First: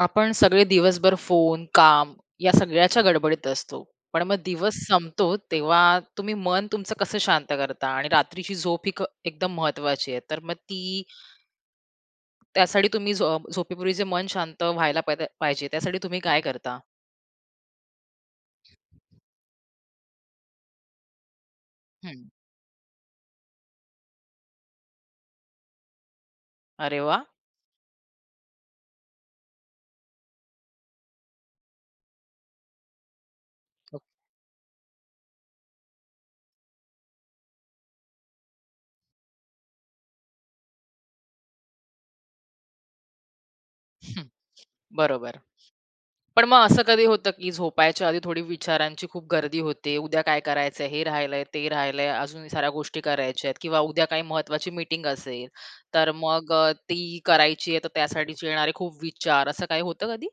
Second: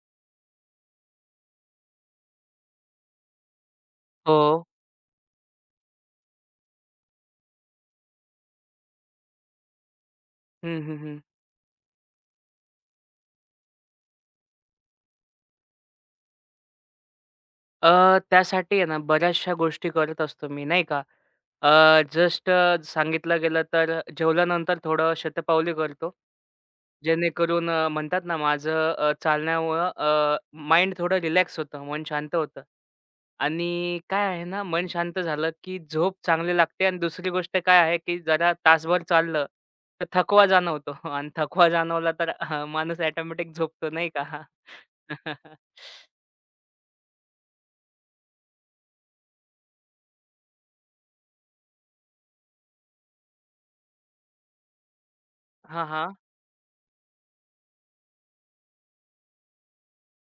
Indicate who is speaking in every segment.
Speaker 1: आपण सगळे दिवसभर फोन, काम या सगळ्याच्या गडबडीत असतो. पण मग
Speaker 2: हो.
Speaker 1: दिवस संपतो तेव्हा तुम्ही मन तुमचं कसं शांत करता? आणि रात्रीची झोप ही एकदम महत्त्वाची आहे. तर मग
Speaker 2: हं, हं,
Speaker 1: ती
Speaker 2: हं.
Speaker 1: त्यासाठी तुम्ही झोपेपूर्वी जे मन शांत व्हायला पाहिजे पाहिजे त्यासाठी तुम्ही काय करता?
Speaker 2: त्यासाठी आहे ना बऱ्याचशा गोष्टी करत असतो मी नाही का.
Speaker 1: हं.
Speaker 2: जस्ट सांगितलं गेलं तर जेवल्यानंतर थोडं शतपावली करतो.
Speaker 1: अरे वाह!
Speaker 2: जेणेकरून म्हणतात ना माझं चालण्यामुळं माइंड थोडं रिलॅक्स होतं, मन शांत होतं. आणि काय आहे ना मन शांत झालं, की झोप चांगली लागते आणि दुसरी गोष्ट काय आहे, की जरा तासभर चाललं तर थकवा जाणवतो आणि थकवा जाणवला तर माणूस ऑटोमॅटिक झोपतो नाही
Speaker 1: हं.
Speaker 2: का.
Speaker 1: बरोबर. पण मग असं कधी होतं, की झोपायच्या आधी थोडी विचारांची खूप गर्दी होते. उद्या काय करायचंय, हे राहिलंय, ते राहिलंय, अजून साऱ्या गोष्टी करायच्या आहेत किंवा उद्या काही महत्वाची मीटिंग असेल,
Speaker 2: हां,
Speaker 1: तर
Speaker 2: हां.
Speaker 1: मग ती करायची आहे, तर त्यासाठीचे येणारे खूप विचार, असं काही होतं कधी?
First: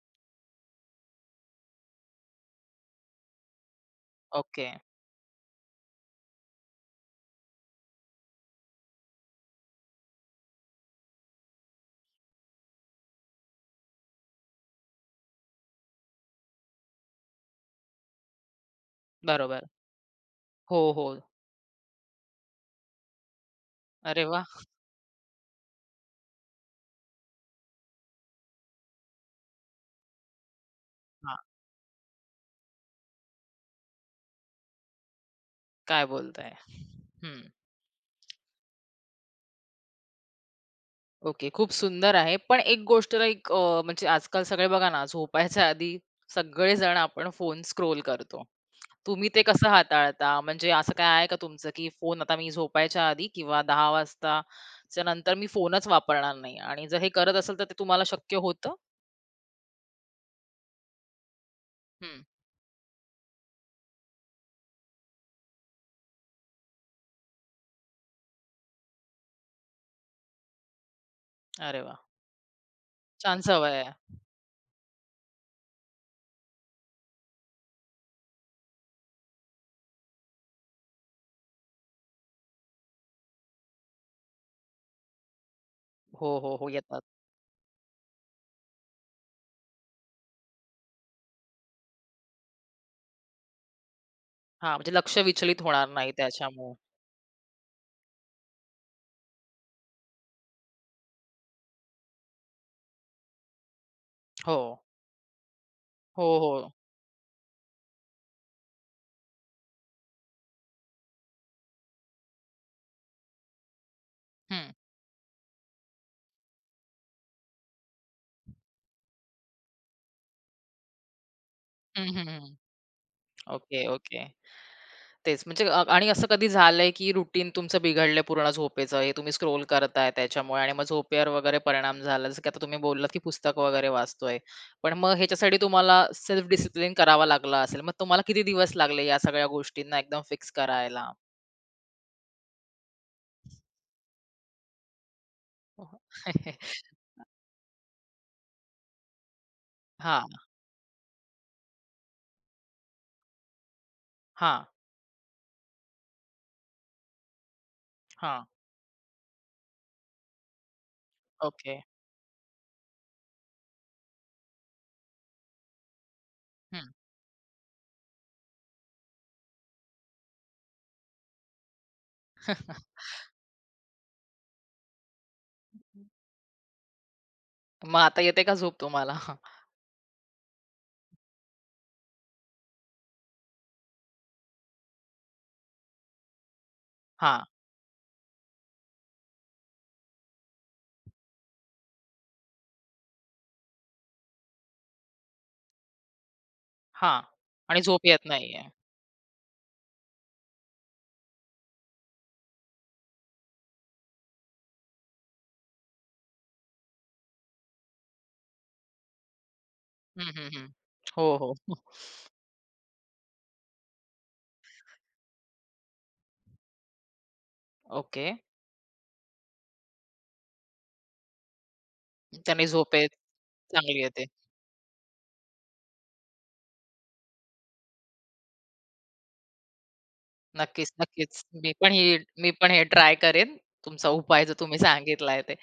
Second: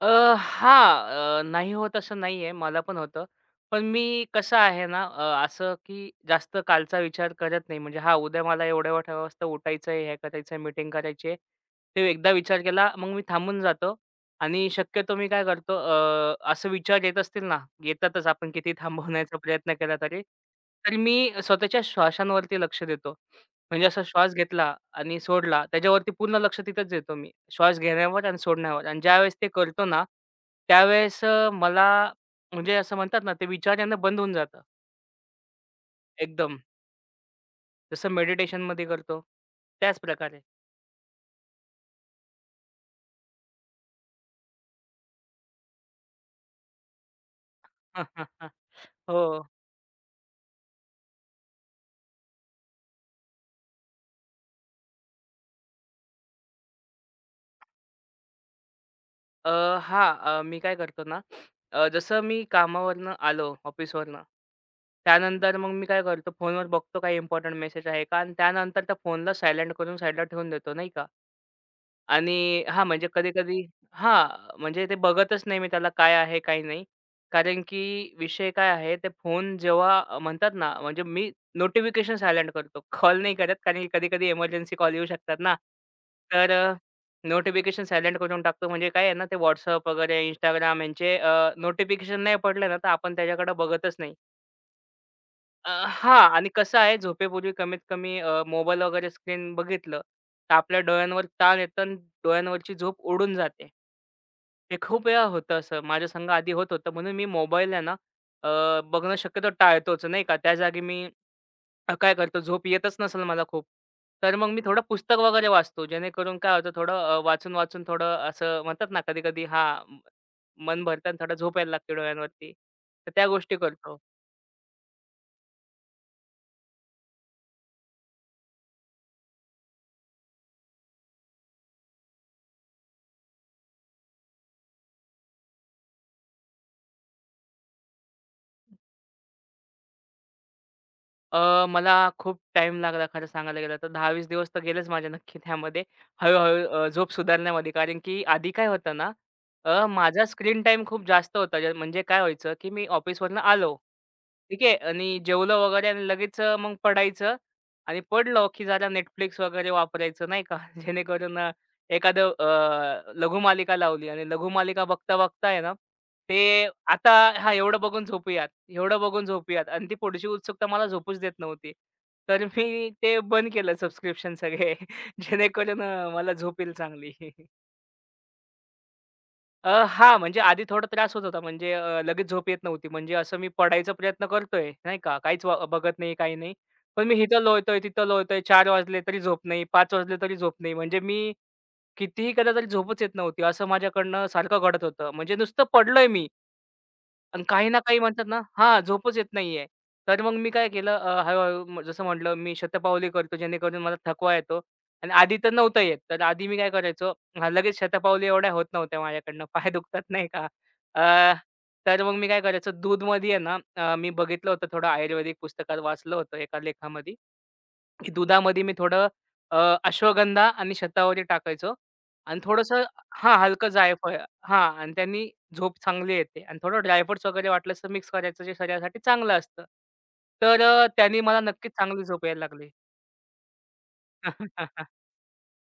Speaker 2: अ, हां. नाही होत असं नाहीये. मला पण होतं. पण मी कसं
Speaker 1: ओके.
Speaker 2: आहे ना असं की जास्त कालचा विचार करत नाही. म्हणजे हां, उद्या मला एवढ्या मोठ्या वाजता उठायचंय, हे करायचंय, मीटिंग करायची आहे. ते एकदा विचार केला, मग मी थांबून जातो आणि शक्यतो मी काय करतो असं विचार येत असतील ना, येतातच आपण किती थांबवण्याचा
Speaker 1: बरोबर.
Speaker 2: प्रयत्न केला तरी.
Speaker 1: हो,
Speaker 2: तर
Speaker 1: हो.
Speaker 2: मी स्वतःच्या श्वासांवरती लक्ष देतो. म्हणजे असा
Speaker 1: अरे
Speaker 2: श्वास
Speaker 1: वाह!
Speaker 2: घेतला आणि सोडला, त्याच्यावरती पूर्ण लक्ष तिथेच देतो मी. श्वास घेण्यावर आणि सोडण्यावर आणि ज्यावेळेस ते करतो ना, त्यावेळेस
Speaker 1: हां.
Speaker 2: मला म्हणजे असं म्हणतात ना, ते विचार यांना बंद होऊन जातं
Speaker 1: काय बोलताय?
Speaker 2: एकदम.
Speaker 1: हं.
Speaker 2: जसं मेडिटेशनमध्ये करतो, त्याच प्रकारे.
Speaker 1: ओके. खूप सुंदर आहे. पण एक गोष्ट लाइक म्हणजे आजकाल सगळे बघा ना, झोपायच्या आधी सगळेजण आपण फोन स्क्रोल करतो. तुम्ही ते
Speaker 2: हो.
Speaker 1: कसं हाताळता? म्हणजे असं काय आहे का तुमचं, की फोन आता मी झोपायच्या आधी किंवा 10:00 वाजताच्या नंतर मी फोनच वापरणार नाही आणि जर हे करत असेल तर ते तुम्हाला शक्य होतं?
Speaker 2: अ, हां. मी काय करतो ना, जसं
Speaker 1: हं.
Speaker 2: मी कामावरनं आलो, ऑफिसवरनं, त्यानंतर मग मी काय करतो, फोनवर बघतो काही इम्पोर्टंट मेसेज आहे का आणि त्यानंतर त्या फोनला सायलेंट करून साईडला ठेवून देतो, नाही का.
Speaker 1: अरे वाह!
Speaker 2: आणि हां, म्हणजे
Speaker 1: छान
Speaker 2: कधी-कधी
Speaker 1: सवय आहे.
Speaker 2: हां, म्हणजे ते बघतच नाही मी त्याला काय आहे, काय नाही. कारण की विषय काय आहे, ते फोन जेव्हा म्हणतात ना, म्हणजे मी नोटिफिकेशन सायलेंट करतो. कॉल नाही करत, कारण की कधी-कधी इमर्जन्सी कॉल येऊ शकतात ना.
Speaker 1: हो,
Speaker 2: तर
Speaker 1: हो, हो. येतात.
Speaker 2: नोटिफिकेशन सायलेंट करून टाकतो. म्हणजे काय आहे ना, ते WhatsApp वगैरे Instagram यांचे नोटिफिकेशन नाही पडले ना, तर आपण त्याच्याकडे बघतच नाही.
Speaker 1: हां, म्हणजे लक्ष विचलित होणार नाही
Speaker 2: हां आणि
Speaker 1: त्याच्यामुळे.
Speaker 2: कसं आहे झोपेपूर्वी कमीत कमी मोबाईल वगैरे स्क्रीन बघितलं, तर आपल्या डोळ्यांवर ताण येतो आणि डोळ्यांवरची झोप उडून जाते.
Speaker 1: हो.
Speaker 2: हे खूप वेळा होतं असं. माझ्या
Speaker 1: हो,
Speaker 2: संग आधी होत
Speaker 1: हो.
Speaker 2: होतं म्हणून मी मोबाईल आहे ना बघणं शक्यतो टाळतोच नाही का. त्या जागी मी काय करतो झोप येतच नसेल मला खूप, तर मग मी
Speaker 1: हं.
Speaker 2: थोडं पुस्तक वगैरे वाचतो. जेणेकरून काय होतं थोडं वाचून-वाचून थोडं असं म्हणतात ना कधी-कधी हां, मन भरतं आणि थोडं झोप यायला लागते
Speaker 1: हं, हं,
Speaker 2: डोळ्यांवरती.
Speaker 1: हं.
Speaker 2: तर त्या गोष्टी
Speaker 1: ओके,
Speaker 2: करतो.
Speaker 1: ओके. तेच. म्हणजे आणि असं कधी झालंय, की रुटीन तुमचं बिघडलंय पूर्ण झोपेचं, हे तुम्ही स्क्रोल करताय त्याच्यामुळे आणि मग झोपेवर वगैरे परिणाम झाला. जसं की आता तुम्ही बोललात, की पुस्तक वगैरे वाचतोय. पण मग ह्याच्यासाठी तुम्हाला सेल्फ डिसिप्लिन करावा लागला असेल. मग तुम्हाला किती दिवस लागले या सगळ्या गोष्टींना एकदम फिक्स करायला?
Speaker 2: मला खूप टाइम लागला खरं सांगायला गेलं तर 10-20 दिवस तर गेलेच माझे नक्की त्यामध्ये. हळू-हळू झोप सुधारण्यामध्ये. कारण की आधी काय होतं ना, माझा
Speaker 1: हां,
Speaker 2: स्क्रीन टाईम खूप जास्त होता. ज्या म्हणजे काय व्हायचं, की मी ऑफिसवरनं आलो, ठीक
Speaker 1: हां,
Speaker 2: आहे. आणि जेवलो वगैरे आणि लगेच मग पडायचं आणि
Speaker 1: हां.
Speaker 2: पडलो, की जरा Netflix वगैरे वापरायचं नाही का. जेणेकरून
Speaker 1: ओके.
Speaker 2: एखादं लघुमालिका लावली आणि लघुमालिका बघता-बघता आहे ना ते आता हां, एवढं बघून झोपूयात, एवढं बघून झोपूयात आणि ती पुढची उत्सुकता मला झोपूच देत नव्हती. तर मी ते बंद केलं सबस्क्रिप्शन सगळे जेणेकरून मला झोप येईल चांगली.
Speaker 1: मग आता येते का झोप तुम्हाला?
Speaker 2: हां, म्हणजे आधी थोडा त्रास होत होता. म्हणजे लगेच झोप येत नव्हती. म्हणजे असं मी पडायचा प्रयत्न करतोय, नाही का, काहीच व बघत नाही, काही नाही. पण मी इथं
Speaker 1: हां,
Speaker 2: लोळतोय, तिथं लोळतोय. 4 वाजले तरी झोप नाही, 5 वाजले तरी झोप नाही. म्हणजे मी कितीही केलं तरी झोपच येत नव्हती. असं माझ्याकडनं सारखं घडत होतं. म्हणजे नुसतं पडलोय मी.
Speaker 1: हां.
Speaker 2: आणि काही ना
Speaker 1: आणि
Speaker 2: काही
Speaker 1: झोप येत
Speaker 2: म्हणतात ना
Speaker 1: नाहीये.
Speaker 2: हां, झोपच येत नाहीये. तर मग मी काय केलं हळू-हळू जसं म्हटलं मी शतपावली करतो जेणेकरून मला थकवा येतो आणि आधी तर नव्हता येत. तर आधी मी काय करायचो हां, लगेच शतपावली एवढ्या होत नव्हत्या माझ्याकडनं पाय दुखतात
Speaker 1: हं,
Speaker 2: नाही का.
Speaker 1: हं, हं. हो,
Speaker 2: अ,
Speaker 1: हो.
Speaker 2: तर मग मी काय करायचो दूधमध्ये आहे ना मी बघितलं होतं थोडं आयुर्वेदिक पुस्तकात वाचलं होतं एका लेखामध्ये की
Speaker 1: ओके.
Speaker 2: दुधामध्ये मी थोडं अश्वगंधा आणि शतावरी टाकायचो आणि
Speaker 1: त्याने
Speaker 2: थोडंसं
Speaker 1: झोप येत
Speaker 2: हां, हलकं
Speaker 1: चांगली
Speaker 2: जायफळ
Speaker 1: येते.
Speaker 2: हां आणि त्यांनी झोप चांगली येते आणि थोडं ड्रायफ्रुट्स वगैरे वाटलंस तर मिक्स करायचं जे शरीरासाठी चांगलं असतं. तर
Speaker 1: नक्कीच,
Speaker 2: त्यानी मला
Speaker 1: नक्कीच.
Speaker 2: नक्कीच चांगली झोप यायला
Speaker 1: मी
Speaker 2: लागली.
Speaker 1: पण हे ट्राय करेन. तुमचा उपाय जो तुम्ही सांगितलाय ते.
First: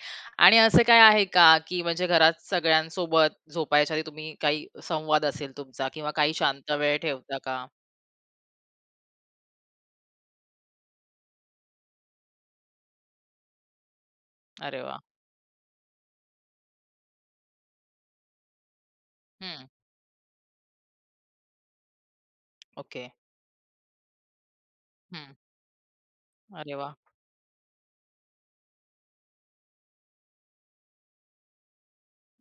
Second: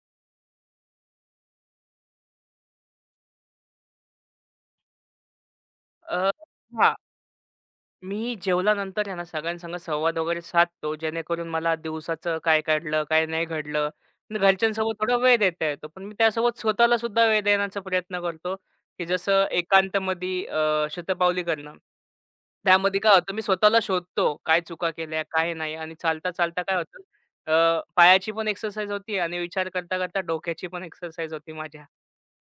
Speaker 1: आणि असं काय आहे का, की म्हणजे घरात सगळ्यांसोबत झोपायच्या आधी तुम्ही काही संवाद असेल तुमचा किंवा
Speaker 2: अ,
Speaker 1: काही शांत
Speaker 2: हां.
Speaker 1: वेळ ठेवता का?
Speaker 2: मी जेवल्यानंतर आहे ना सगळ्यांसंग संवाद वगैरे साधतो, जेणेकरून मला दिवसाचं काय घडलं, काय नाही घडलं. आणि
Speaker 1: अरे
Speaker 2: घरच्यांसोबत
Speaker 1: वाह!
Speaker 2: थोडा वेळ देता येतो. पण मी त्यासोबत स्वतःला सुद्धा वेळ देण्याचा प्रयत्न करतो, की जसं
Speaker 1: हं.
Speaker 2: एकांतमध्ये शतपावली करणं. त्यामध्ये
Speaker 1: ओके.
Speaker 2: काय होतं, मी स्वतःला शोधतो, काय चुका केल्या,
Speaker 1: हं.
Speaker 2: काय नाही आणि चालता-चालता
Speaker 1: अरे
Speaker 2: काय
Speaker 1: वाह!
Speaker 2: होतं पायाची पण एक्सरसाइज होती आणि विचार करता-करता डोक्याची पण एक्सरसाइज होती माझ्या.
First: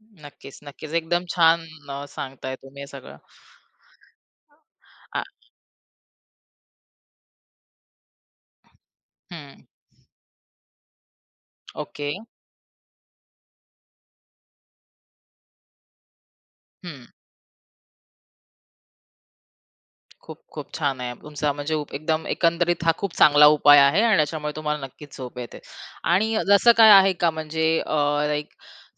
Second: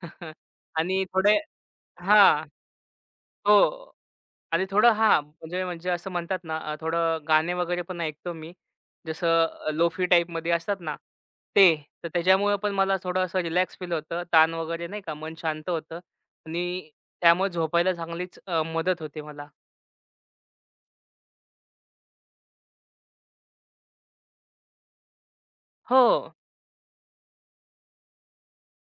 Speaker 1: नक्कीच, नक्कीच.
Speaker 2: आणि
Speaker 1: एकदम
Speaker 2: थोडे
Speaker 1: छान
Speaker 2: हां.
Speaker 1: सांगताय तुम्ही हे सगळं.
Speaker 2: हो. आणि थोडं हां,
Speaker 1: आ
Speaker 2: म्हणजे म्हणजे असं म्हणतात ना, थोडं गाणे वगैरे पण ऐकतो मी. जसं
Speaker 1: हं.
Speaker 2: लोफी टाईपमध्ये असतात ना, ते. तर
Speaker 1: ओके.
Speaker 2: त्याच्यामुळे पण मला थोडं असं रिलॅक्स फील होतं. ताण वगैरे नाही का, मन शांत होतं आणि
Speaker 1: हं.
Speaker 2: त्यामुळे झोपायला चांगलीच मदत होते मला.
Speaker 1: खूप, खूप छान आहे. तुमचा म्हणजे एकदम एकंदरीत हा खूप चांगला उपाय आहे आणि त्याच्यामुळे तुम्हाला नक्कीच झोप येते.
Speaker 2: हो.
Speaker 1: आणि जसं काय आहे का म्हणजे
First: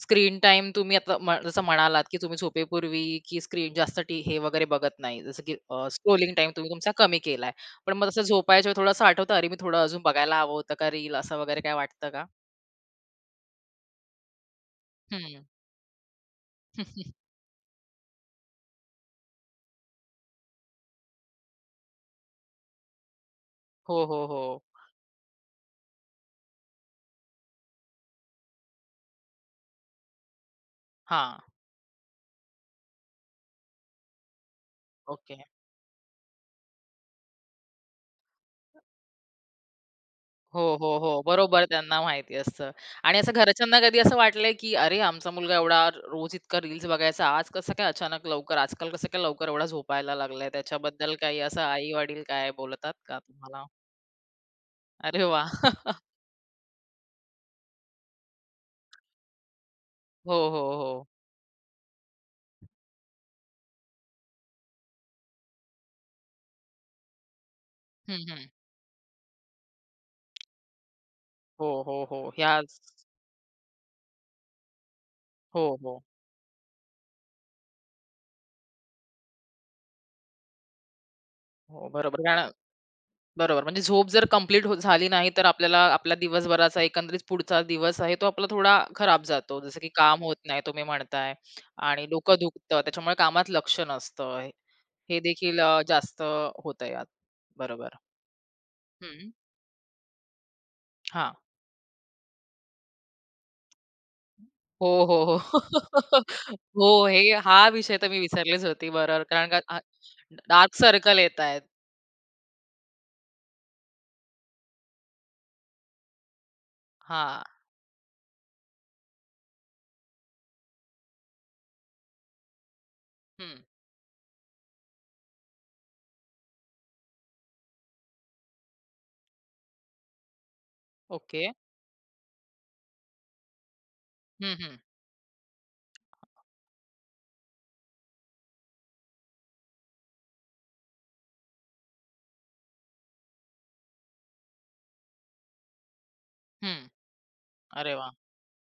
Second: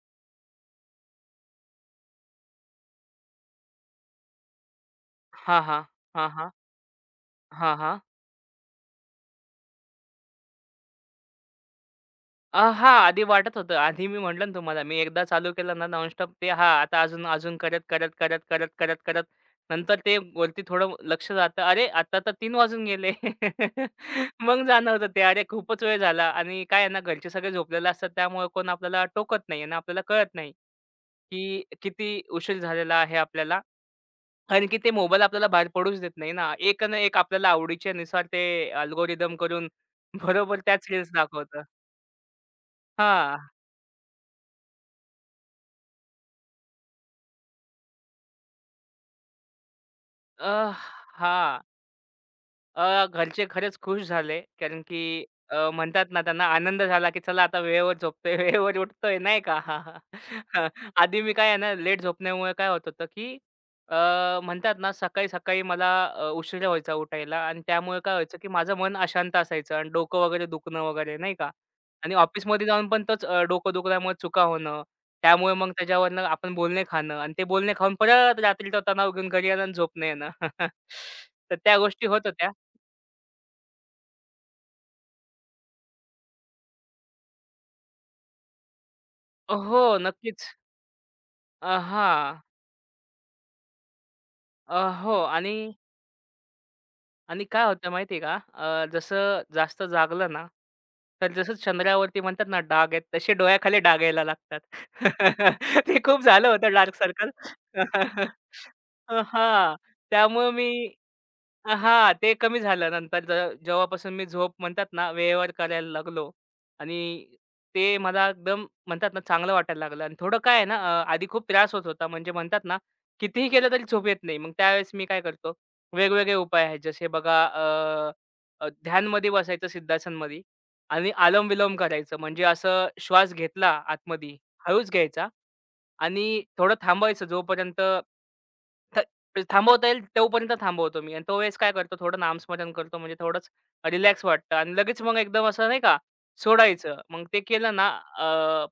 Speaker 1: स्क्रीन टाईम तुम्ही आता जसं म्हणालात, की तुम्ही झोपेपूर्वी की स्क्रीन जास्त टी हे वगैरे बघत नाही. जसं की
Speaker 2: हां, हां. हां,
Speaker 1: स्क्रोलिंग टाईम
Speaker 2: हां.
Speaker 1: तुम्ही तुमचा कमी केलाय.
Speaker 2: हां,
Speaker 1: पण
Speaker 2: हां.
Speaker 1: मग असं झोपायच्या वेळी थोडंसं आठवतं, "अरे, मी थोडं अजून बघायला हवं होतं का रील?" असं वगैरे काय वाटतं का?
Speaker 2: हां, आधी वाटत होतं. आधी मी म्हटलं ना तुम्हाला, मी एकदा
Speaker 1: हं.
Speaker 2: चालू केलं ना नॉनस्टॉप ते हां, आता अजून, अजून करत, करत, करत, करत, करत, करत नंतर ते वरती थोडं लक्ष जातं. अरे, आता तर 3 वाजून गेले.
Speaker 1: हो, हो, हो.
Speaker 2: मग जाणवतं ते, अरे, खूपच वेळ झाला आणि काय आहे ना, घरचे सगळे झोपलेले असतात. त्यामुळे कोण आपल्याला टोकत नाही आणि आपल्याला कळत नाही,
Speaker 1: हां.
Speaker 2: की किती उशीर झालेला आहे आपल्याला. कारण की ते मोबाईल
Speaker 1: ओके.
Speaker 2: आपल्याला बाहेर पडूच देत नाही ना. एक ना एक आपल्याला आवडीच्यानुसार ते अल्गोरिदम करून बरोबर
Speaker 1: हो,
Speaker 2: त्याच
Speaker 1: हो,
Speaker 2: रील्स
Speaker 1: हो.
Speaker 2: दाखवतं.
Speaker 1: बरोबर त्यांना माहिती असतं. आणि असं
Speaker 2: हां.
Speaker 1: घरच्यांना कधी असं वाटलंय, की "अरे, आमचा मुलगा एवढा रोज इतका रील्स बघायचा, आज कसं काय अचानक लवकर आजकाल कसं काय लवकर एवढा झोपायला लागलाय?"
Speaker 2: अ,
Speaker 1: त्याच्याबद्दल काही
Speaker 2: हां.
Speaker 1: असं आई-वडील काय बोलतात का
Speaker 2: घरचे
Speaker 1: तुम्हाला?
Speaker 2: खरंच खुश झाले. कारण की
Speaker 1: अरे वाह!
Speaker 2: म्हणतात ना त्यांना आनंद झाला, की चला आता वेळेवर झोपतोय, वेळेवर उठतोय नाही का.
Speaker 1: हो, हो, हो.
Speaker 2: आधी मी काय आहे ना लेट झोपण्यामुळे काय होत होतं, की अ, म्हणतात ना सकाळी-सकाळी मला उशिरा व्हायचा उठायला आणि त्यामुळे काय
Speaker 1: हं,
Speaker 2: व्हायचं,
Speaker 1: हं.
Speaker 2: की माझं मन अशांत असायचं आणि डोकं वगैरे दुखणं वगैरे नाही का.
Speaker 1: हो, हो,
Speaker 2: आणि
Speaker 1: हो.
Speaker 2: ऑफिसमध्ये
Speaker 1: ह्याच
Speaker 2: जाऊन पण तोच डोकं दुखल्यामुळे चुका होणं. त्यामुळे मग
Speaker 1: हो, हो,
Speaker 2: त्याच्यावरनं आपण बोलणे खाणं आणि ते बोलणे खाऊन परत रात्री तो तणाव घेऊन घरी येणं आणि झोप येणं. तर त्या
Speaker 1: हो.
Speaker 2: गोष्टी
Speaker 1: बरोबर.
Speaker 2: होत
Speaker 1: कारण
Speaker 2: होत्या.
Speaker 1: बरोबर. म्हणजे झोप जर कंप्लीट झाली नाही, तर आपल्याला आपला दिवसभराचा एकंदरीत पुढचा दिवस आहे, तो आपला थोडा खराब जातो. जसं
Speaker 2: हो,
Speaker 1: की काम होत
Speaker 2: नक्कीच.
Speaker 1: नाही तुम्ही म्हणताय आणि डोकं
Speaker 2: हां.
Speaker 1: दुखतं. त्याच्यामुळे कामात लक्ष नसतं.
Speaker 2: हो
Speaker 1: हे
Speaker 2: आणि
Speaker 1: देखील जास्त होतं यात.
Speaker 2: आणि काय होतं
Speaker 1: बरोबर.
Speaker 2: माहिती आहे का?
Speaker 1: हं.
Speaker 2: जसं जास्त जागलं ना, तर
Speaker 1: हां.
Speaker 2: जसं चंद्रावरती म्हणतात ना डाग आहेत, तसे डोळ्याखाली डाग यायला लागतात.
Speaker 1: हो, हो, हो.
Speaker 2: ते खूप झालं होतं डार्क
Speaker 1: हो, हे
Speaker 2: सर्कल.
Speaker 1: हा विषय तर मी विसरलीच होती. बरोबर. कारण
Speaker 2: अ,
Speaker 1: का
Speaker 2: त्यामुळे मी
Speaker 1: डार्क सर्कल येतायत.
Speaker 2: हां, ते कमी झालं नंतर जेव्हापासून मी झोप म्हणतात ना वेळेवर करायला लागलो आणि
Speaker 1: हां.
Speaker 2: ते मला एकदम म्हणतात ना चांगलं वाटायला लागलं आणि थोडं काय आहे ना आधी खूप त्रास होत होता म्हणजे म्हणतात ना, कितीही
Speaker 1: हं.
Speaker 2: केलं तरी झोप येत नाही. मग त्यावेळेस मी काय करतो वेगवेगळे उपाय आहेत. जसे बघा अ, अ, ध्यानमध्ये बसायचं सिद्धासनमध्ये आणि
Speaker 1: ओके.
Speaker 2: आलम-विलोम करायचं. म्हणजे असं श्वास घेतला आतमध्ये,
Speaker 1: हं, हं.
Speaker 2: हळूच घ्यायचा आणि थोडं थांबायचं जोपर्यंत थ थांबवता येईल तोपर्यंत थांबवतो मी आणि तो वेळेस काय करतो थोडं नामस्मरण करतो. म्हणजे थोडंच रिलॅक्स वाटतं आणि लगेच मग एकदम असं नाही का
Speaker 1: हं.
Speaker 2: सोडायचं. मग ते केलं ना
Speaker 1: अरे वाह!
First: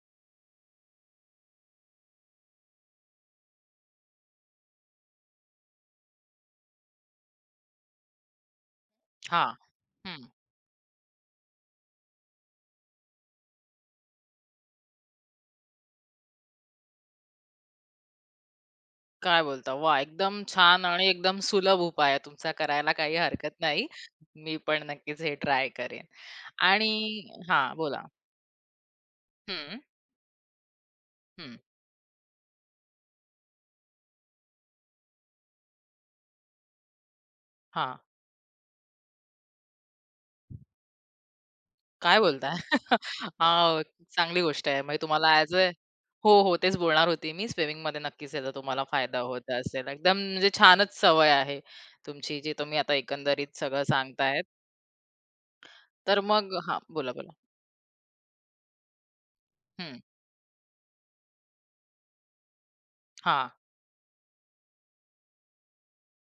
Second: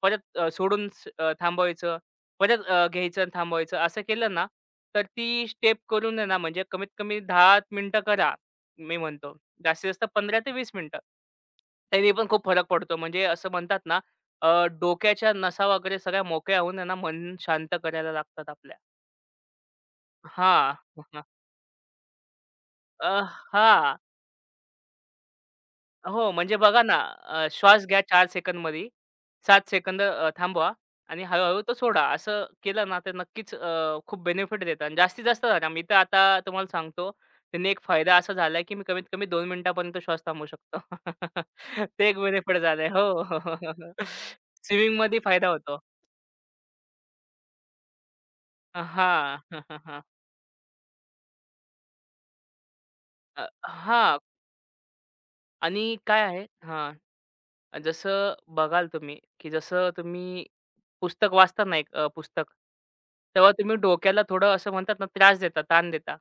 Speaker 2: परत सोडून थांबवायचं. परत घ्यायचं आणि थांबवायचं असं केलं ना, तर ती स्टेप करून आहे ना, म्हणजे कमीत कमी 10 मिनिटं करा. मी म्हणतो
Speaker 1: हां.
Speaker 2: जास्तीत जास्त
Speaker 1: हं.
Speaker 2: 15 ते 20 मिनिटं. त्याने पण खूप फरक पडतो. म्हणजे असं म्हणतात ना, अ, डोक्याच्या नसा वगैरे सगळ्या मोकळ्या होऊन आहे ना, मन शांत करायला लागतात आपल्या.
Speaker 1: काय बोलता? वा एकदम
Speaker 2: हां.
Speaker 1: छान आणि एकदम सुलभ उपाय आहे तुमचा करायला
Speaker 2: अ,
Speaker 1: काही हरकत नाही.
Speaker 2: हां.
Speaker 1: मी पण नक्कीच हे ट्राय करेन.
Speaker 2: हो, म्हणजे बघा ना,
Speaker 1: आणि हां,
Speaker 2: श्वास घ्या
Speaker 1: बोला.
Speaker 2: चार सेकंद सेकंदमध्ये, 7
Speaker 1: हं,
Speaker 2: सेकंद थांबवा आणि
Speaker 1: हं.
Speaker 2: हळू तो सोडा. असं केलं ना, तर नक्कीच खूप बेनिफिट देतात आणि जास्तीत जास्त धरा. मी तर आता तुम्हाला सांगतो, त्याने एक
Speaker 1: हां,
Speaker 2: फायदा असा झालाय, की मी कमीत कमी 2 मिनिटापर्यंत श्वास थांबवू शकतो. ते
Speaker 1: काय
Speaker 2: एक
Speaker 1: बोलताय?
Speaker 2: बेनिफिट झालंय. हो.
Speaker 1: हां, चांगली गोष्ट आहे. म्हणजे
Speaker 2: स्विमिंगमध्ये
Speaker 1: तुम्हाला
Speaker 2: फायदा
Speaker 1: ॲज अ
Speaker 2: होतो.
Speaker 1: हो, हो, तेच बोलणार होती मी. स्विमिंगमध्ये नक्कीच याचा तुम्हाला फायदा
Speaker 2: हां.
Speaker 1: होत असेल. एकदम म्हणजे छानच सवय आहे तुमची, जी तुम्ही आता एकंदरीत सगळं
Speaker 2: हां.
Speaker 1: सांगतायत.
Speaker 2: आणि
Speaker 1: तर
Speaker 2: काय आहे
Speaker 1: मग हां,
Speaker 2: हां.
Speaker 1: बोला, बोला.
Speaker 2: जसं बघाल तुम्ही, की जसं
Speaker 1: हं.
Speaker 2: तुम्ही पुस्तक वाचता ना, एक पुस्तक,
Speaker 1: हां,
Speaker 2: तेव्हा तुम्ही डोक्याला थोडं असं म्हणतात ना, त्रास देता, ताण देता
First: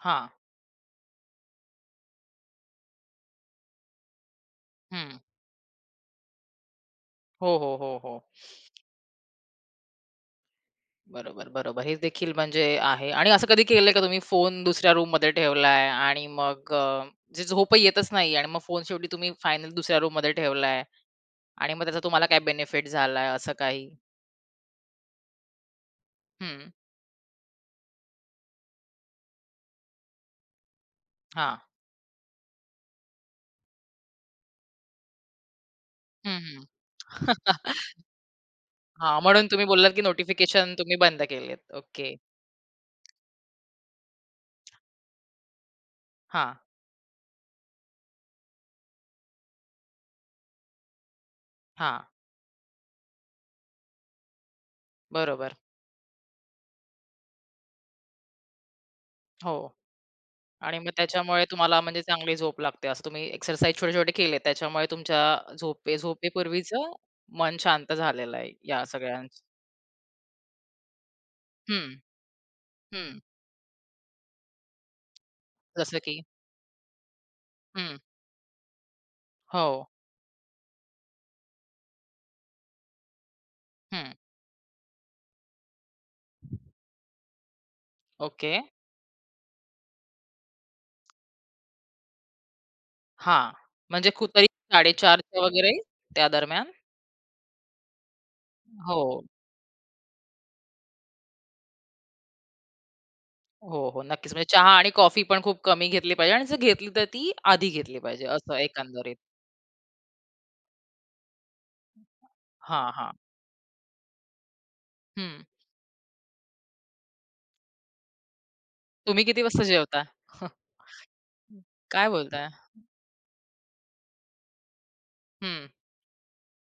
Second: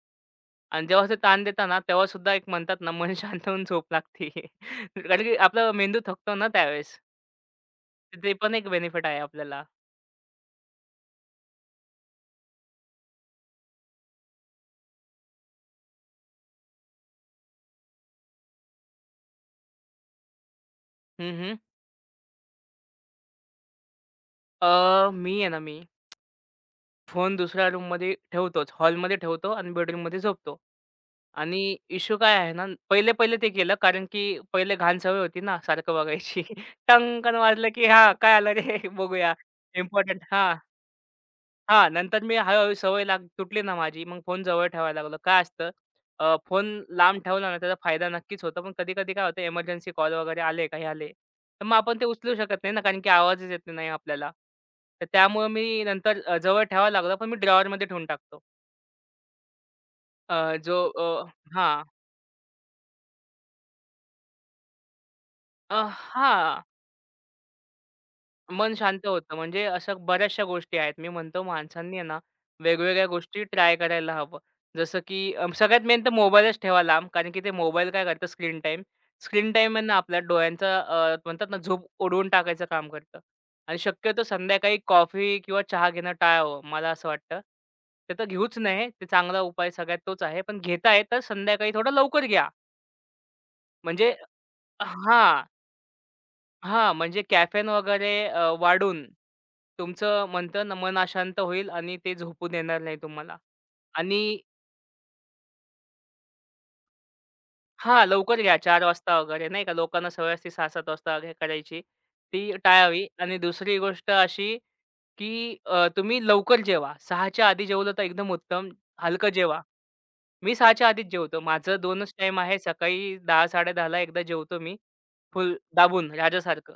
Speaker 1: हां.
Speaker 2: आणि जेव्हा ते ताण देता ना, तेव्हा सुद्धा एक म्हणतात ना, मन शांत होऊन झोप लागते.
Speaker 1: हं.
Speaker 2: कारण की आपला मेंदू थकतो ना त्यावेळेस.
Speaker 1: हो, हो, हो, हो.
Speaker 2: ते पण एक बेनिफिट आहे आपल्याला.
Speaker 1: बरोबर, बरोबर. हे देखील म्हणजे आहे आणि असं कधी केलंय का तुम्ही फोन दुसऱ्या रूममध्ये ठेवलाय आणि मग म्हणजे झोपही येतच नाही आणि मग फोन शेवटी तुम्ही फायनल दुसऱ्या रूममध्ये ठेवलाय
Speaker 2: हं, हं.
Speaker 1: आणि मग त्याचा तुम्हाला काय बेनिफिट झालाय असं काही?
Speaker 2: मी आहे ना, मी
Speaker 1: हं,
Speaker 2: फोन दुसऱ्या रूममध्ये ठेवतोच. हॉलमध्ये ठेवतो आणि बेडरूममध्ये झोपतो.
Speaker 1: हां.
Speaker 2: आणि इश्यू काय आहे ना, पहिले-पहिले ते केलं कारण की पहिले घाण सवय होती ना सारखं
Speaker 1: हं,
Speaker 2: बघायची.
Speaker 1: हं. हां,
Speaker 2: टंकन वाजलं की हां, काय आलं रे? बघूया.
Speaker 1: म्हणून तुम्ही बोललात की
Speaker 2: इम्पोर्टंट हां.
Speaker 1: नोटिफिकेशन तुम्ही बंद केलेत.
Speaker 2: हां,
Speaker 1: ओके.
Speaker 2: नंतर मी हळू सवय तुटली ना माझी, मग फोन जवळ ठेवायला लागलो. काय असतं
Speaker 1: हां,
Speaker 2: फोन लांब ठेवला ना त्याचा फायदा नक्कीच होतो. पण कधी-कधी काय होतं एमर्जन्सी कॉल वगैरे आले, काही आले, तर मग आपण ते
Speaker 1: हां.
Speaker 2: उचलू शकत नाही ना, कारण की आवाजच येत नाही आपल्याला. तर त्यामुळे
Speaker 1: बरोबर.
Speaker 2: मी नंतर जवळ ठेवायला लागलो, पण मी ड्रॉवरमध्ये ठेवून टाकतो.
Speaker 1: हो
Speaker 2: अ,
Speaker 1: आणि
Speaker 2: जो
Speaker 1: मग
Speaker 2: अ,
Speaker 1: त्याच्यामुळे तुम्हाला
Speaker 2: हां.
Speaker 1: म्हणजे चांगली झोप लागते. असं तुम्ही एक्सरसाइज छोटे-छोटे केले त्याच्यामुळे तुमच्या
Speaker 2: अ, हां.
Speaker 1: झोपेपूर्वीचं मन शांत झालेलं आहे
Speaker 2: मन
Speaker 1: या
Speaker 2: शांत
Speaker 1: सगळ्या
Speaker 2: होतं. म्हणजे अशा बऱ्याचशा गोष्टी आहेत. मी म्हणतो
Speaker 1: हं,
Speaker 2: माणसांनी आहे ना, वेगवेगळ्या
Speaker 1: हं.
Speaker 2: गोष्टी ट्राय करायला हवं. जसं की सगळ्यात
Speaker 1: जसं
Speaker 2: मेन तर
Speaker 1: की
Speaker 2: मोबाईलच ठेवा लांब. कारण की ते मोबाईल
Speaker 1: हं.
Speaker 2: काय करतं स्क्रीन टाईम. स्क्रीन
Speaker 1: हो.
Speaker 2: टाईम आहे ना आपल्या डोळ्यांचा म्हणतात ना झोप उडवून टाकायचं काम करतं. आणि
Speaker 1: हं.
Speaker 2: शक्यतो संध्याकाळी कॉफी किंवा चहा घेणं टाळावं, मला असं वाटतं. ते तर
Speaker 1: ओके.
Speaker 2: घेऊच नाही. ते चांगला उपाय सगळ्यात तोच आहे. पण घेताय तर संध्याकाळी थोडं लवकर घ्या.
Speaker 1: हां. म्हणजे
Speaker 2: म्हणजे
Speaker 1: खूप तरी 4:30च्या
Speaker 2: हां.
Speaker 1: वगैरे त्या दरम्यान?
Speaker 2: हां, म्हणजे कॅफेन वगैरे
Speaker 1: हो.
Speaker 2: वाढून तुमचं म्हणतं ना मन अशांत होईल आणि ते झोपू देणार नाही तुम्हाला.
Speaker 1: हो, हो. नक्कीच.
Speaker 2: आणि
Speaker 1: म्हणजे चहा आणि कॉफी पण खूप कमी घेतली पाहिजे आणि जर घेतली तर ती आधी घेतली
Speaker 2: हां,
Speaker 1: पाहिजे
Speaker 2: लवकर
Speaker 1: असं
Speaker 2: घ्या 4:00
Speaker 1: एकंदरीत.
Speaker 2: वाजता वगैरे नाही का लोकांना सवय असते 6:00-7:00 वाजता हे करायची ती
Speaker 1: हां,
Speaker 2: टाळावी.
Speaker 1: हां.
Speaker 2: आणि दुसरी गोष्ट अशी,
Speaker 1: हं.
Speaker 2: की तुम्ही लवकर जेवा. 6:00च्या आधी जेवलं तर एकदम उत्तम.
Speaker 1: तुम्ही
Speaker 2: हलकं
Speaker 1: किती
Speaker 2: जेवा.
Speaker 1: वाजता जेवता?
Speaker 2: मी 6:00च्या आधीच जेवतो. माझं
Speaker 1: काय
Speaker 2: 2च टाईम
Speaker 1: बोलताय?
Speaker 2: आहे. सकाळी 10:00-10:30ला एकदा जेवतो मी फुल
Speaker 1: हं.
Speaker 2: दाबून राजासारखं.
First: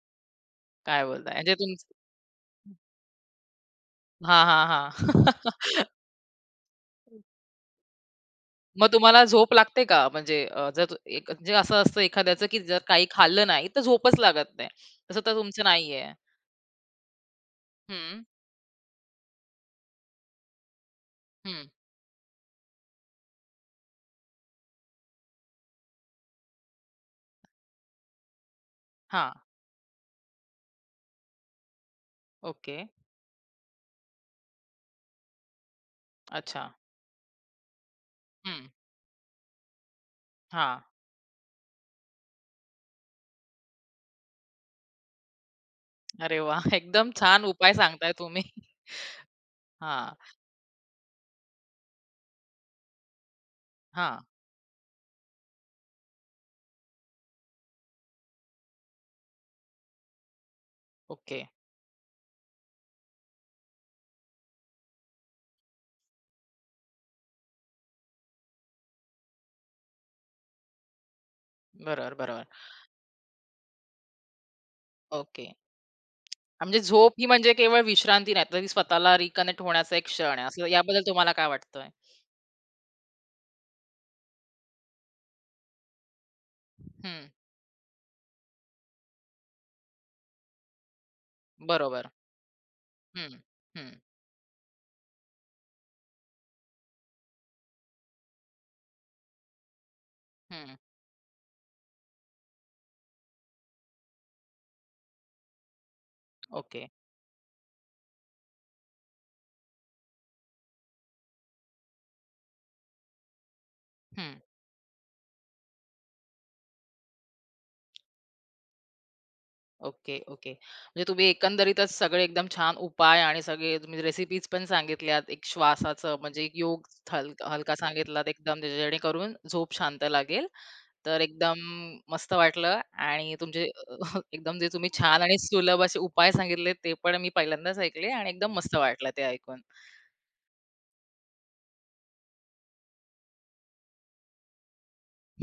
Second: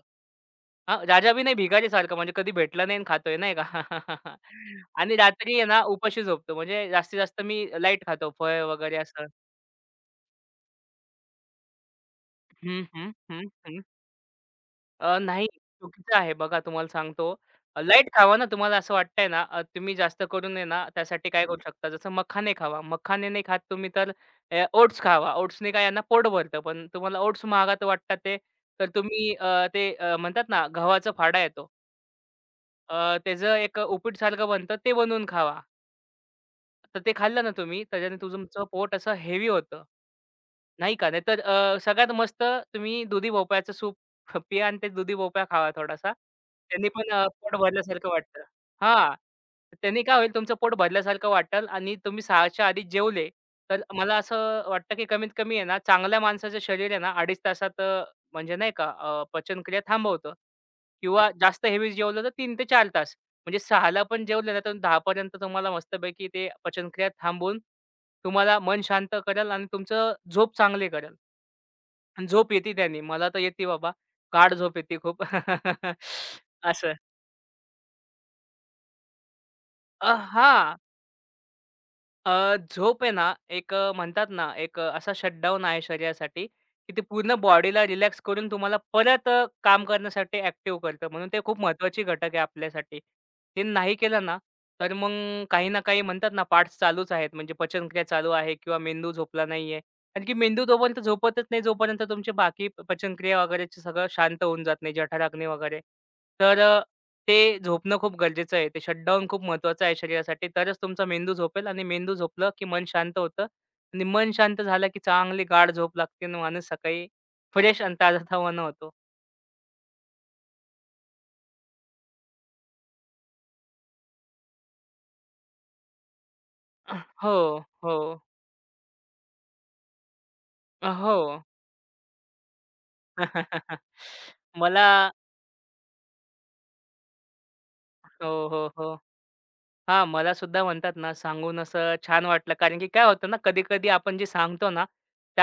Speaker 2: हां,
Speaker 1: काय
Speaker 2: राजा
Speaker 1: बोलताय?
Speaker 2: बी
Speaker 1: म्हणजे
Speaker 2: नाही
Speaker 1: तुमचं
Speaker 2: भिकारीसारखा म्हणजे कधी भेटला नाही आणि खातोय नाही का?
Speaker 1: हां, हां, हां.
Speaker 2: आणि रात्री आहे ना उपाशी झोपतो म्हणजे जास्तीत जास्त मी लाईट खातो फळ
Speaker 1: मग
Speaker 2: वगैरे
Speaker 1: तुम्हाला
Speaker 2: असं.
Speaker 1: झोप लागते का? म्हणजे जर तु- एक म्हणजे असं असतं एखाद्याचं, की जर
Speaker 2: हं,
Speaker 1: काही
Speaker 2: हं, हं,
Speaker 1: खाल्लं नाही, तर
Speaker 2: हं.
Speaker 1: झोपच लागत नाही. तसं तर
Speaker 2: नाही
Speaker 1: तुमचं नाहीये.
Speaker 2: चुकीचं आहे बघा तुम्हाला सांगतो. लाईट
Speaker 1: हं,
Speaker 2: खावा ना तुम्हाला असं वाटतंय ना तुम्ही जास्त करून आहे ना त्यासाठी काय करू
Speaker 1: हं.
Speaker 2: शकता जसं मखाने खावा. मखाने नाही खात तुम्ही तर ओट्स खावा. ओट्सने काय यांना पोट भरतं. पण तुम्हाला ओट्स महागात वाटतात ते तर
Speaker 1: हां.
Speaker 2: तुम्ही म्हणतात ना गव्हाचा फाडा येतो.
Speaker 1: ओके.
Speaker 2: त्याचं एक उपीटसारखं बनतं ते बनवून खावा.
Speaker 1: अच्छा.
Speaker 2: तर ते खाल्लं ना तुम्ही, त्याच्याने तुमचं
Speaker 1: हं.
Speaker 2: पोट असं हेवी होतं.
Speaker 1: हां.
Speaker 2: नाही का? नाहीतर सगळ्यात मस्त तुम्ही दुधी भोपळ्याचं सूप पिया आणि ते दुधी भोपळा खावा थोडासा.
Speaker 1: अरे वाह!
Speaker 2: त्यांनी
Speaker 1: एकदम
Speaker 2: पण
Speaker 1: छान
Speaker 2: पोट
Speaker 1: उपाय
Speaker 2: भरल्यासारखं
Speaker 1: सांगताय तुम्ही.
Speaker 2: वाटतं. हां. त्यांनी
Speaker 1: हां,
Speaker 2: काय होईल तुमचं पोट भरल्यासारखं वाटेल आणि तुम्ही 6च्या आधी जेवले, तर मला
Speaker 1: हां.
Speaker 2: असं वाटतं की कमीत कमी आहे ना, चांगल्या माणसाचं शरीर आहे ना 2.5 तासात म्हणजे नाही का पचनक्रिया थांबवतं किंवा
Speaker 1: ओके.
Speaker 2: जास्त हेवी जेवलं तर 3 ते 4 तास. म्हणजे 6:00 पण जेवले ना, तर 10:00 पर्यंत तुम्हाला मस्तपैकी ते पचनक्रिया थांबून तुम्हाला मन शांत करेल आणि तुमचं झोप चांगली करेल
Speaker 1: बरोबर,
Speaker 2: आणि
Speaker 1: बरोबर.
Speaker 2: झोप येते त्याने. मला तर येते बाबा. गाढ झोप येते खूप.
Speaker 1: ओके. म्हणजे
Speaker 2: असं.
Speaker 1: झोप ही म्हणजे केवळ विश्रांती नाही, तर ती स्वतःला रिकनेक्ट होण्याचा एक क्षण आहे, असं
Speaker 2: हां.
Speaker 1: याबद्दल तुम्हाला काय वाटतंय?
Speaker 2: झोप आहे ना, एक म्हणतात ना, एक असा शटडाउन आहे शरीरासाठी, की ते
Speaker 1: हं.
Speaker 2: पूर्ण बॉडीला रिलॅक्स करून तुम्हाला परत काम करण्यासाठी ॲक्टिव्ह करतं. म्हणून ते खूप महत्त्वाची
Speaker 1: बरोबर.
Speaker 2: घटक आहे आपल्यासाठी.
Speaker 1: हं,
Speaker 2: ते
Speaker 1: हं,
Speaker 2: नाही केलं ना, तर मग काही ना काही म्हणतात ना, पार्ट्स चालूच आहेत. म्हणजे पचनक्रिया चालू आहे किंवा मेंदू झोपला नाही कारण की मेंदू
Speaker 1: हं.
Speaker 2: तोपर्यंत झोपतच नाही, जोपर्यंत तुमची बाकी पचनक्रिया वगैरेचं सगळं शांत होऊन जात नाही, जठर वगैरे. तर
Speaker 1: ओके.
Speaker 2: ते झोपणं खूप गरजेचं आहे. ते शटडाउन खूप महत्वाचं आहे शरीरासाठी. तरच तुमचा मेंदू झोपेल आणि मेंदू झोपलं, की मन शांत होतं आणि मन
Speaker 1: हं.
Speaker 2: शांत झालं, की चांगली गाढ झोप लागते आणि माणूस सकाळी फ्रेश आणि ताजातवाना होतो.
Speaker 1: Okay, okay. म्हणजे तुम्ही एकंदरीतच सगळे एकदम छान उपाय आणि सगळे तुम्ही रेसिपीज पण सांगितल्यात. एक श्वासाचं म्हणजे एक योग
Speaker 2: हो,
Speaker 1: हलका
Speaker 2: हो.
Speaker 1: सांगितलात एकदम जेणेकरून झोप शांत लागेल.
Speaker 2: हो.
Speaker 1: तर एकदम मस्त वाटलं आणि तुमचे एकदम जे
Speaker 2: मला
Speaker 1: तुम्ही छान आणि सुलभ असे उपाय सांगितले ते पण मी पहिल्यांदाच ऐकले आणि
Speaker 2: हो,
Speaker 1: एकदम
Speaker 2: हो,
Speaker 1: मस्त
Speaker 2: हो.
Speaker 1: वाटलं ते ऐकून.
Speaker 2: हां, मला सुद्धा म्हणतात ना, सांगून असं छान वाटलं. कारण की काय होतं ना, कधी-कधी आपण जे सांगतो ना,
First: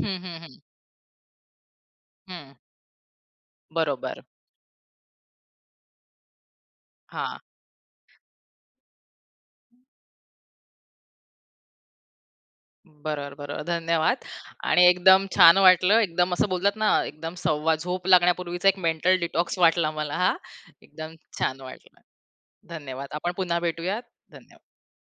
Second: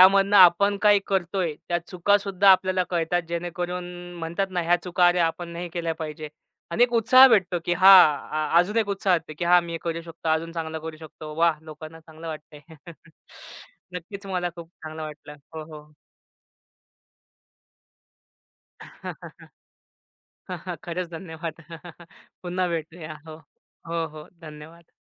Speaker 1: हं, हं, हं.
Speaker 2: आपण काय करतोय, त्या चुका सुद्धा
Speaker 1: हं.
Speaker 2: आपल्याला कळतात. जेणेकरून
Speaker 1: बरोबर.
Speaker 2: म्हणतात ना, ह्या चुका अरे आपण नाही केल्या पाहिजे. आणि एक उत्साह
Speaker 1: हां.
Speaker 2: भेटतो, की हां, अजून एक उत्साह येतो, की हां, मी हे करू शकतो, अजून चांगलं करू शकतो. वाह! लोकांना चांगलं वाटतंय.
Speaker 1: बरोबर, बरोबर. धन्यवाद.
Speaker 2: नक्कीच मला खूप
Speaker 1: आणि
Speaker 2: चांगलं
Speaker 1: एकदम
Speaker 2: वाटलं.
Speaker 1: छान
Speaker 2: हो, हो.
Speaker 1: वाटलं. एकदम असं बोलतात ना, एकदम सव्वा झोप लागण्यापूर्वीचा एक मेंटल डिटॉक्स वाटला मला हा.
Speaker 2: खरंच
Speaker 1: एकदम
Speaker 2: धन्यवाद.
Speaker 1: छान वाटलं.
Speaker 2: पुन्हा
Speaker 1: धन्यवाद.
Speaker 2: भेटूया.
Speaker 1: आपण
Speaker 2: हो.
Speaker 1: पुन्हा भेटूयात.
Speaker 2: हो, हो.
Speaker 1: धन्यवाद.
Speaker 2: धन्यवाद.